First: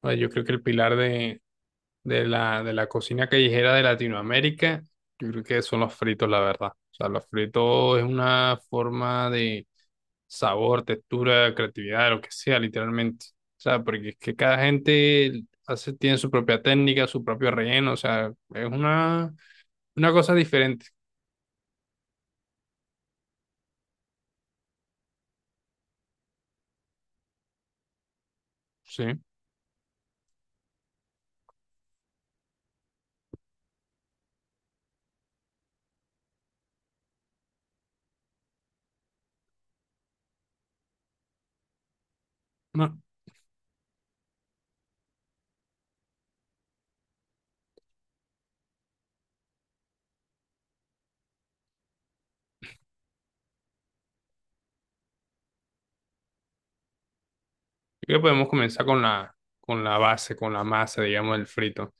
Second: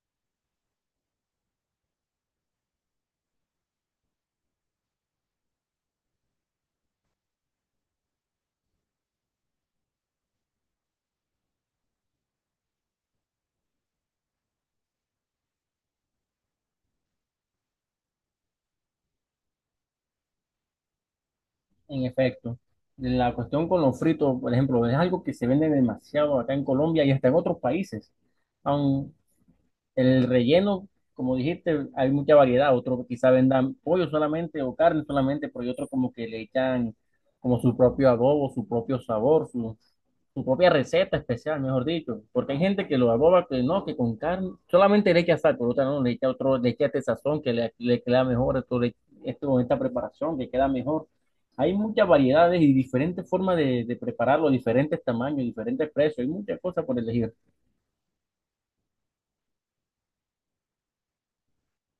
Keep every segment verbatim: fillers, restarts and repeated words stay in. Bueno, yo creo que el pilar de, de la, de la cocina callejera de Latinoamérica, yo creo que son los fritos, la verdad. O sea, los fritos es una forma de sabor, textura, creatividad, lo que sea, literalmente. O sea, porque es que cada gente hace, tiene su propia técnica, su propio relleno, o sea, es una, una cosa diferente, En efecto, la cuestión con los fritos, por ejemplo, es algo que se vende demasiado acá en Colombia y hasta en otros países. ¿sí? Aun el relleno, como dijiste, hay mucha variedad. Otros quizá vendan pollo solamente o carne solamente, pero hay otros como que le echan como su propio adobo, su propio sabor, su, su propia receta especial, mejor dicho, porque hay No, gente que lo yo aboba que no, que con carne, solamente le echa sal, por otra no, le echa otro, le echa este sazón que le, le queda mejor, esto, le- esto con esta preparación que queda mejor. Hay muchas variedades y diferentes formas de, de prepararlo, diferentes tamaños, diferentes precios, hay muchas cosas por elegir. creo que podemos comenzar con la, con la base, con la masa, digamos, del frito.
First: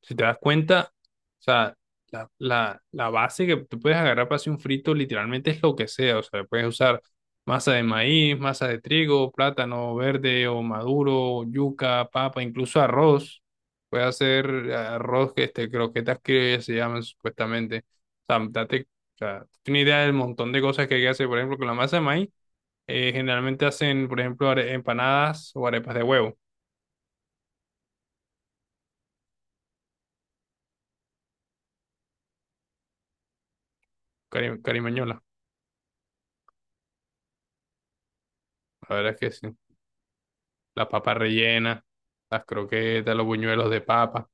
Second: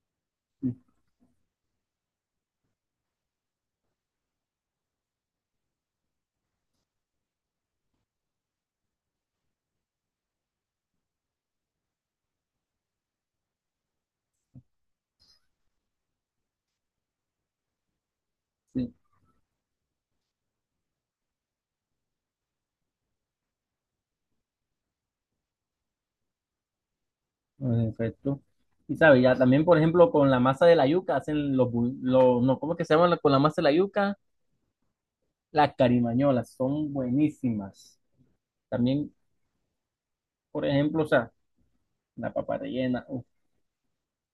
Si te das Sí, cuenta, o sea, la, la, la base que tú puedes agarrar para hacer un frito literalmente es lo que sea. O sea, puedes usar masa de maíz, masa de trigo, plátano verde o maduro, yuca, papa, incluso arroz. Puedes hacer arroz, que este, croquetas que se llaman supuestamente. O sea, date, sí, o sea, tienes idea del montón de cosas que hay que hacer. Por ejemplo, con la masa de maíz, eh, generalmente hacen, por ejemplo, are- empanadas o arepas de huevo, en efecto. Y sabe, ya también, por ejemplo, con la masa de la yuca hacen los, bu- los no, ¿cómo es que se llaman con la masa de la yuca? cari- carimañola. Las carimañolas, son buenísimas. La verdad También, es que sí. por Las ejemplo, o papas sea, rellenas, una las papa rellena. croquetas, Uf. los buñuelos de papa.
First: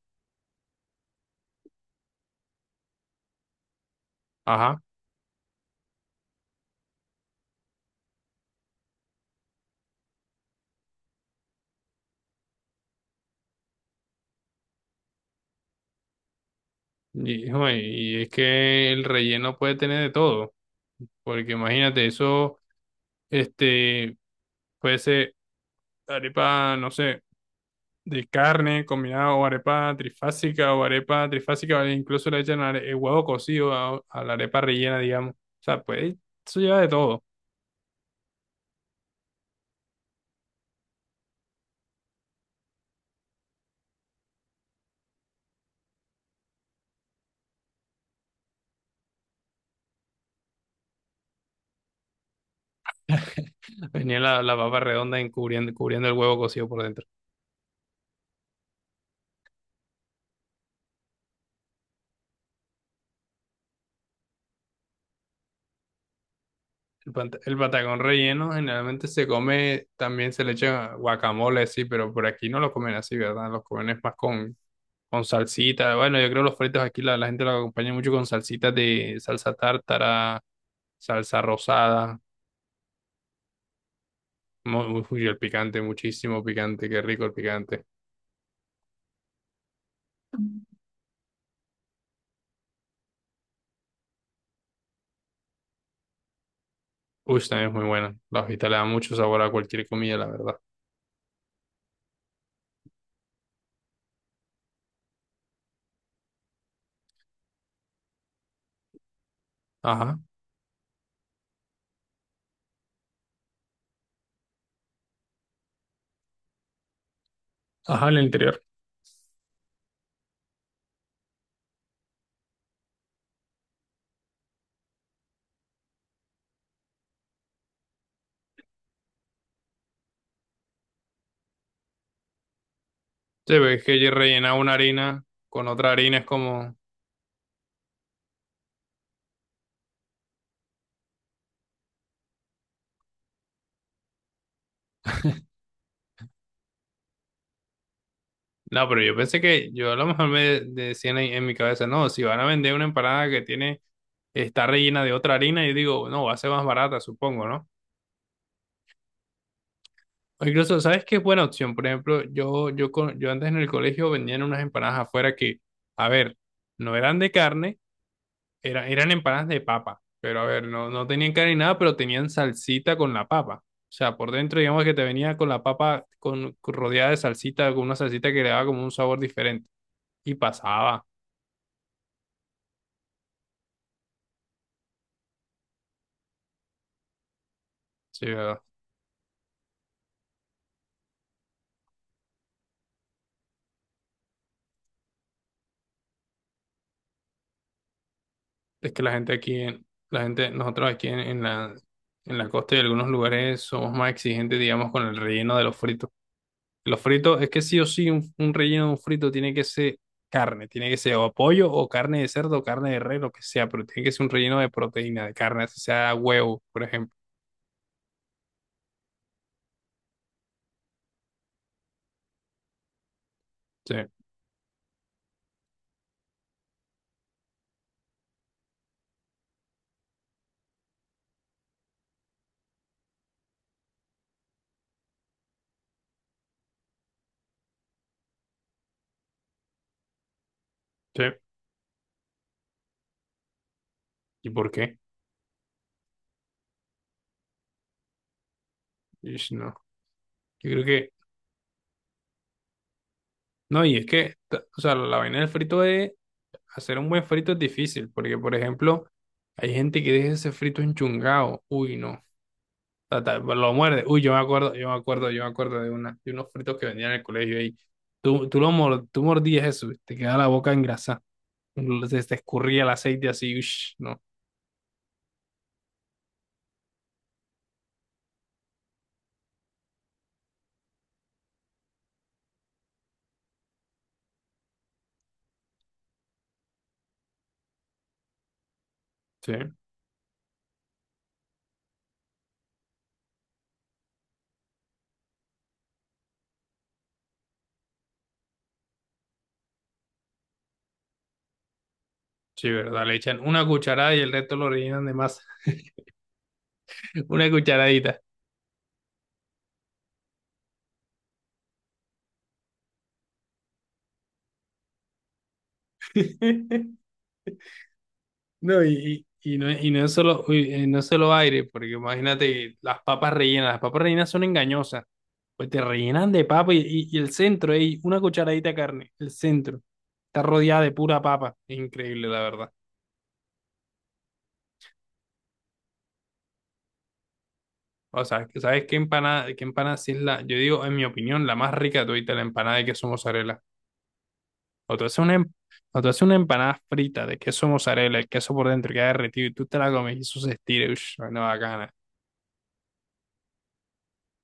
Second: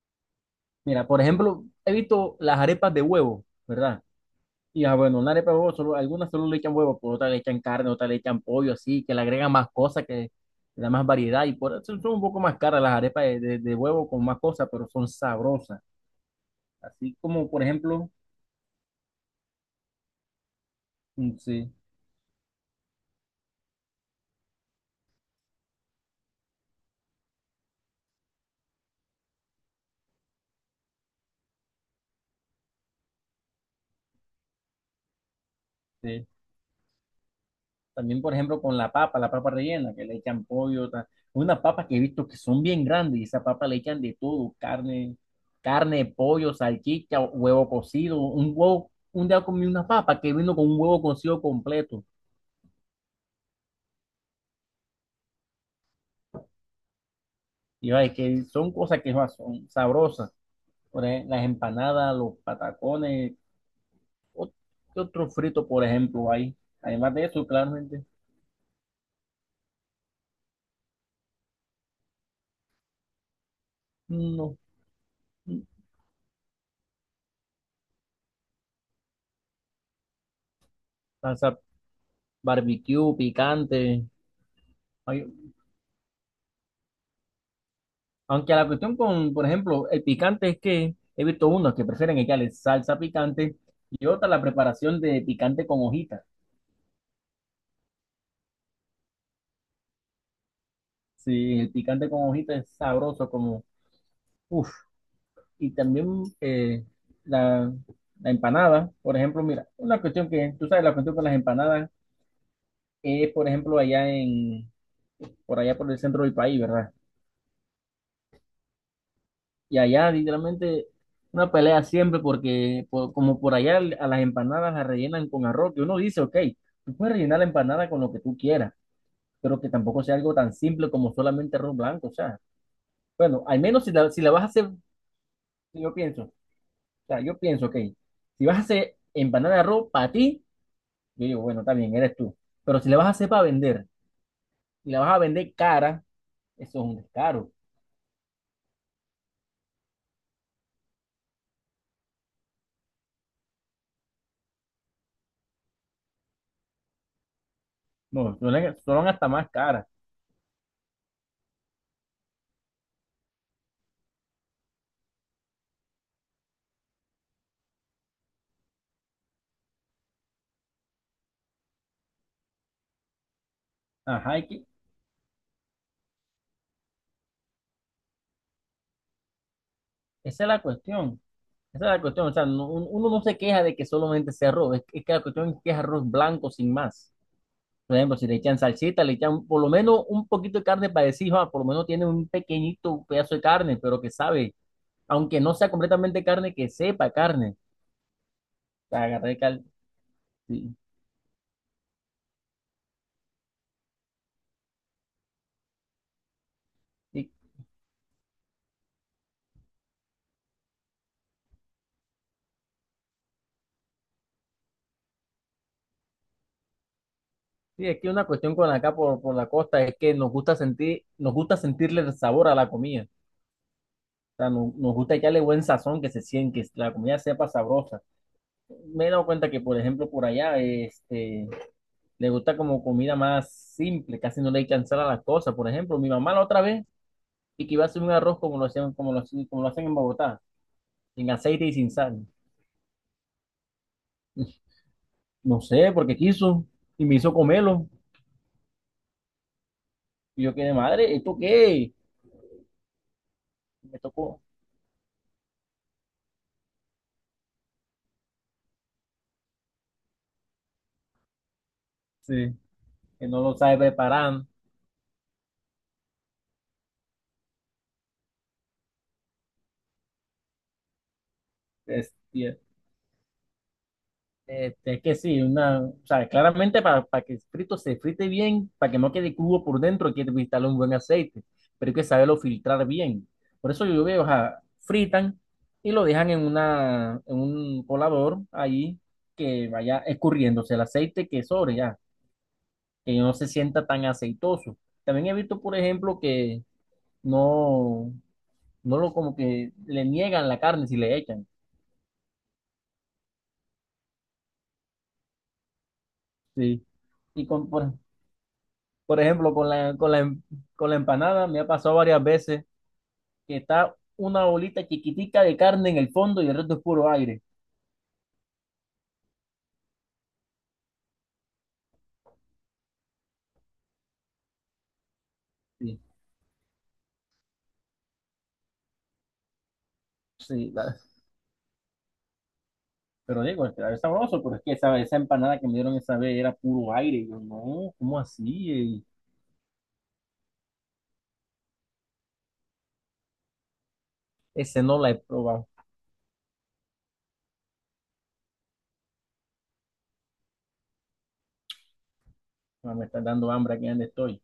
Mira, por ejemplo, he visto las arepas de huevo, ¿verdad? Ajá. Y ah, bueno, una arepa de huevo, solo, algunas solo le echan huevo, por otras le echan carne, otras le echan pollo, así, que le agregan más cosas, que le da más variedad. Y por eso son un poco más caras las arepas de, de- de huevo con más cosas, pero son sabrosas. Así Y, como, por hijo, ejemplo, y es que el relleno puede tener de todo, mm, porque sí. imagínate, eso, este, puede ser arepa, no sé, de carne combinada o arepa trifásica o arepa trifásica, o incluso le echan are- el huevo cocido a, a la arepa rellena, digamos. O sea, pues Sí, eso lleva de todo. también, por ejemplo, con la papa, la papa rellena, que le echan pollo, ta- unas papas que he visto que son bien grandes y esa papa le echan de todo, carne, carne, pollo, salchicha, huevo cocido, un huevo, un día comí una papa que vino con un huevo cocido completo. Venía la, la papa redonda encubriendo, cubriendo el huevo cocido por dentro. Y ay, que son cosas que ah, son sabrosas. Por ej- las empanadas, los patacones, ot- ¿qué otro frito, por ejemplo, hay? El, Además de pant- eso, El patacón claramente, relleno generalmente se come, también se le echa guacamole, sí, pero por aquí no lo comen así, ¿verdad? Los comen es más con, no, con salsita. Bueno, yo creo que los fritos aquí la, la gente lo acompaña mucho con salsitas de salsa tártara, salsa pasa rosada. barbecue, picante. Mu- Uy, Hay el picante, muchísimo picante, qué rico el picante. Aunque la cuestión con, por ejemplo, el picante es que he visto unos que prefieren echarle salsa picante y otra la preparación de picante con hojitas. Uy, también es muy buena. La hojita le da mucho sabor a cualquier comida, la verdad. Sí, el picante con hojitas es sabroso como, uff. Y también eh, la, la empanada, por ejemplo, mira, una Ajá, cuestión que, tú sabes, la cuestión con las empanadas es, por ejemplo, allá en, por allá por el centro del país, ¿verdad? ajá, en el interior. Y allá, literalmente, una pelea siempre porque, por- como por allá a las empanadas las rellenan con arroz, que uno dice, ok, tú puedes rellenar la empanada con lo que tú quieras, pero que tampoco sea algo tan simple como solamente arroz blanco, o sea, bueno, Sí, al pero es menos si que ella la, si la vas a rellena hacer, una harina con si otra yo harina, pienso, es o como... sea, yo pienso, ok, si vas a hacer empanada de arroz para ti, yo digo, bueno, está bien, eres tú, pero si la vas a hacer para vender, y la vas a vender cara, eso es un descaro, No, pero yo pensé que yo a lo mejor me decían en, en mi cabeza, no, si van a vender una empanada que tiene, está rellena de otra harina, yo digo, no, va a ser más barata, supongo, ¿no? no, son son hasta más caras, O incluso, ¿sabes qué es buena opción? Por ejemplo, yo, yo, con- yo antes en el colegio vendían unas empanadas afuera que, a ver, no eran de carne, era, eran empanadas de papa, pero a ver, no, no tenían carne ni nada, pero tenían salsita con la papa. O sea, por ajá, y dentro, que- digamos que te venía con la papa con, rodeada de salsita, con una salsita que le daba como un sabor diferente. Y esa es la pasaba. cuestión. Esa es la cuestión, o sea, no- un- uno no se queja de que solamente sea arroz, es, es que la cuestión es que es arroz blanco sin más. Por ejemplo, Sí, si le echan salsita, le echan por lo menos un poquito de carne para decir, "Ah, por lo menos tiene un pequeñito pedazo de carne, pero que sabe, aunque no sea completamente carne, que sepa carne. O es que sea, la gente agarré aquí, cal- en- la gente, sí. nosotros aquí en, en la, en la costa y algunos lugares somos más exigentes, digamos, con el relleno de los fritos. Los Y- fritos, es que sí o sí, un, un relleno de un frito tiene que ser carne, tiene que ser o pollo o carne de cerdo o carne de res, lo que sea, pero tiene que ser un relleno de proteína, de carne, así sea huevo, por ejemplo. sí, es que una cuestión con acá por, por la costa es que nos gusta sentir, nos gusta sentirle el sabor a la comida. O Sí, sea, nos, nos gusta echarle buen sazón, que se siente, que la comida sepa sabrosa. Me he dado cuenta que, por ejemplo, por allá, este le gusta como comida más simple, casi no le echan sal a las cosas. Por ejemplo, mi mamá la otra vez y que iba a hacer un arroz como lo hacían, como lo, hacen como lo hacen en Bogotá, sí. sin aceite y sin sal. ¿Y por qué? No sé, porque quiso y me hizo comerlo. Ish, no. Y yo Yo quedé, creo que, madre, ¿esto qué? no, y Me es que, tocó. t- o sea, la vaina del frito es, hacer un buen frito es difícil, porque, por ejemplo, hay gente que deja ese frito enchungado. Uy, no. Sí, Ta, que ta, no lo lo sabe muerde. Uy, yo me preparar. acuerdo, yo me acuerdo, yo me acuerdo de, una, de unos fritos que vendían en el colegio ahí. Tú, tú, lo mor- tú mordías eso, te quedaba la boca engrasada. Es- Se te y- escurría el aceite así, ush, no. Este, es que sí, una, o sea, claramente para, para que el frito se frite bien, para que no quede cubo por dentro, hay que instalar un buen aceite, pero hay que saberlo filtrar bien. Por eso yo veo, o sea, fritan y lo dejan en una, en un colador ahí Sí, que vaya escurriéndose el aceite que sobre ya, que no se sienta tan aceitoso. También he visto, por ejemplo, que no, no lo como que le niegan la carne si le echan, sí, verdad. Le echan una cucharada y el resto lo rellenan de masa. sí. Y Una con, por, cucharadita. Por ejemplo, con la, con la, em- Con la empanada me ha pasado varias veces que está una bolita chiquitica de carne en el fondo y el resto es puro aire. No, y, y, y no, y no es solo, uy, eh, no es solo aire, porque imagínate las papas rellenas. Las papas rellenas son engañosas. Pues te Sí, rellenan de papa y, y- y el centro, ey, una cucharadita de carne, el centro. Está sí, rodeada de la- pura papa. Increíble, la verdad. pero digo, es que es sabroso, pero es que esa, esa empanada que me dieron esa vez era puro aire. Y yo, no, ¿cómo O así? sea, ¿sabes qué Y empanada, ¿qué empanada sí es la, yo digo, en mi opinión, la más rica de todita, la empanada de queso mozzarella? ese O no tú la he haces una, em- probado. o tú haces una empanada frita de queso mozzarella, el queso por dentro queda derretido y tú te la comes y eso se estira, ush, no, bacana. Ah, me está dando hambre aquí donde estoy.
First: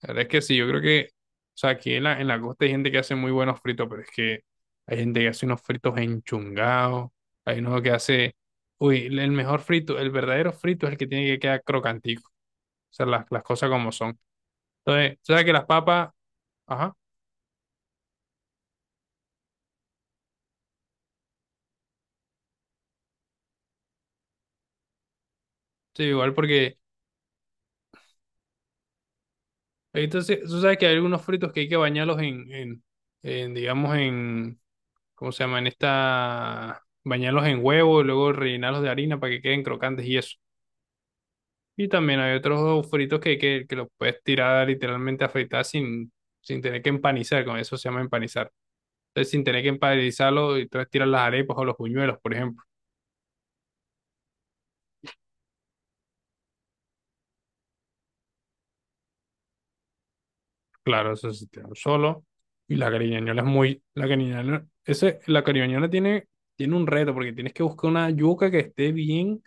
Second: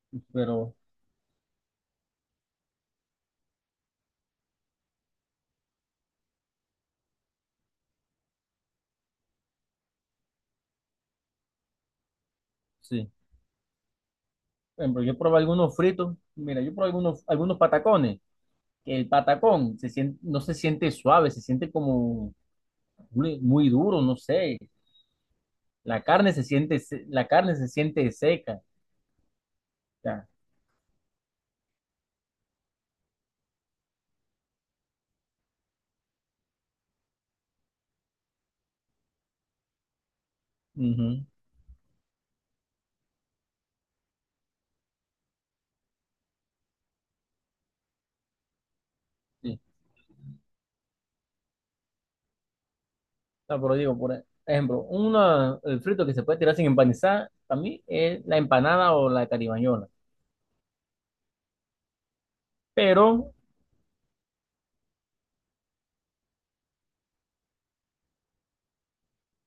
La verdad es que sí, yo Pero creo que, o sea, aquí en la, en la costa hay gente que hace muy buenos fritos, pero es que hay gente que hace unos fritos enchungados, hay uno que hace, uy, el el mejor frito, el verdadero frito es el que tiene que quedar crocantico, o sea, sí, las, las cosas como son. por ejemplo, Entonces, yo tú probé sabes que las algunos papas, fritos. Mira, yo probé ajá, algunos, algunos patacones. Que el patacón se sien- no se siente suave, se siente como muy muy duro, no sé. sí, La carne igual se porque, siente, se- la carne se siente seca. Ya entonces, tú sabes que hay algunos fritos que hay que bañarlos en, en, en, digamos, en, ¿cómo se llama? En esta, bañarlos en huevo y luego rellenarlos de harina para que queden crocantes y eso. ujú. Y también hay otros fritos que, que, que los puedes tirar literalmente a fritar sin, sin tener que empanizar, con eso se llama empanizar. Entonces, sin Sí. tener que empanizarlo, y entonces tiras las arepas o los buñuelos, por ejemplo. No, pero digo, por ejemplo, una, el frito que se puede tirar sin empanizar, para mí es la empanada o la caribañola. Claro, eso se tira solo. Y la Pero, cariñañola es muy. La cariñañola, ese, la cariñañola tiene, tiene un reto, porque tienes que buscar una yuca que esté bien,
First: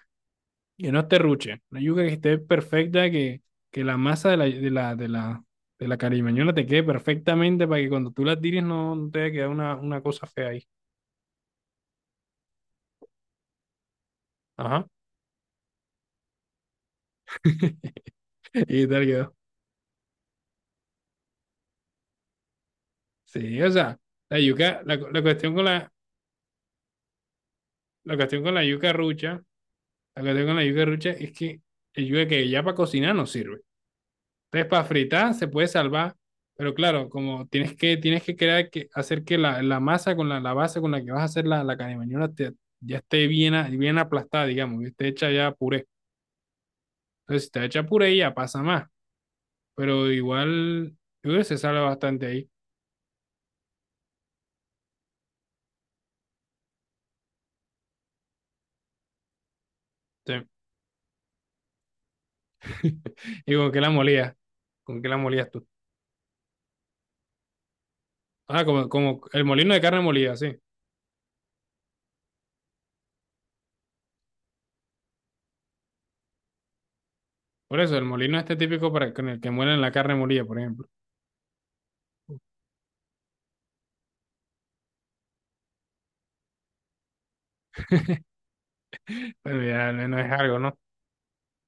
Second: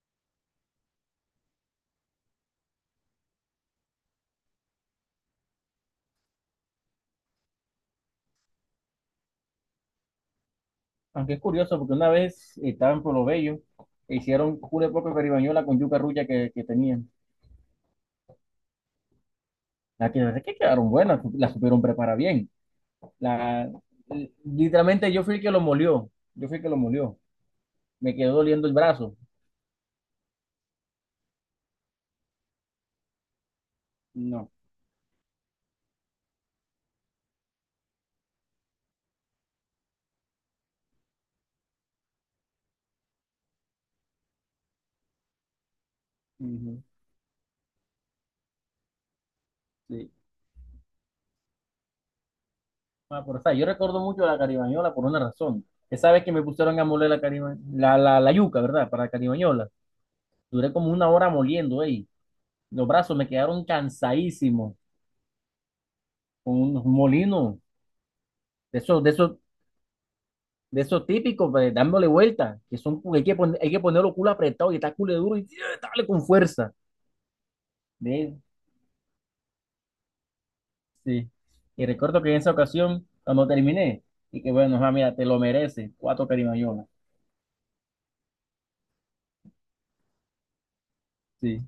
que no esté ruche. Una yuca que esté perfecta, que, que la masa de la, de la, de la, de la cariñañola te quede perfectamente para que cuando tú la tires no, no te vaya a quedar una, una cosa fea ahí. aunque es curioso, porque una vez estaba en Pueblo Bello, e hicieron Ajá. cule poco caribañola con yuca rulla que, que tenían. Y tal quedó. La que, la que quedaron buenas, la supieron preparar bien. Sí, La, o sea, la yuca, la, cu- Literalmente la yo fui el que cuestión lo con la, molió. Yo fui el que lo molió. la Me quedó cuestión con la doliendo el yuca brazo. rucha, la cuestión con la yuca rucha es que el yuca que ya para cocinar no sirve. No. Entonces, para fritar se puede salvar, pero claro, como tienes que, tienes que crear que, hacer que la, la masa con la, la base con la que vas a hacer la, la carne te- ya esté bien, a- bien aplastada, digamos, que esté hecha ya puré. Ujú. Entonces, si está hecha puré, ya pasa más. Pero Sí. igual, yo creo que se salva bastante ahí. Ah, pero, o sea, yo recuerdo mucho la caribañola por una razón. Esa vez que me pusieron a moler la, cariba- la, la, la yuca, ¿verdad? Para la caribañola. Sí. Duré como una hora moliendo ahí. Los brazos me ¿Y quedaron con qué la molías? cansadísimos ¿Con qué la molías tú? con unos molinos Ah, de como, esos, de como esos, el molino de carne molida, sí. de esos típicos, pues, dándole vuelta, que son, hay que, pon- hay que ponerlo culo apretado y está culo duro y ¡sí! Dale con fuerza. Por eso, el molino De- este típico para con el que muelen la carne molida, por ejemplo. sí. Y recuerdo que en esa ocasión, cuando terminé, y que bueno, ah, mira, te lo mereces, cuatro caribañolas. Pero ya no no es algo, ¿no? Sí.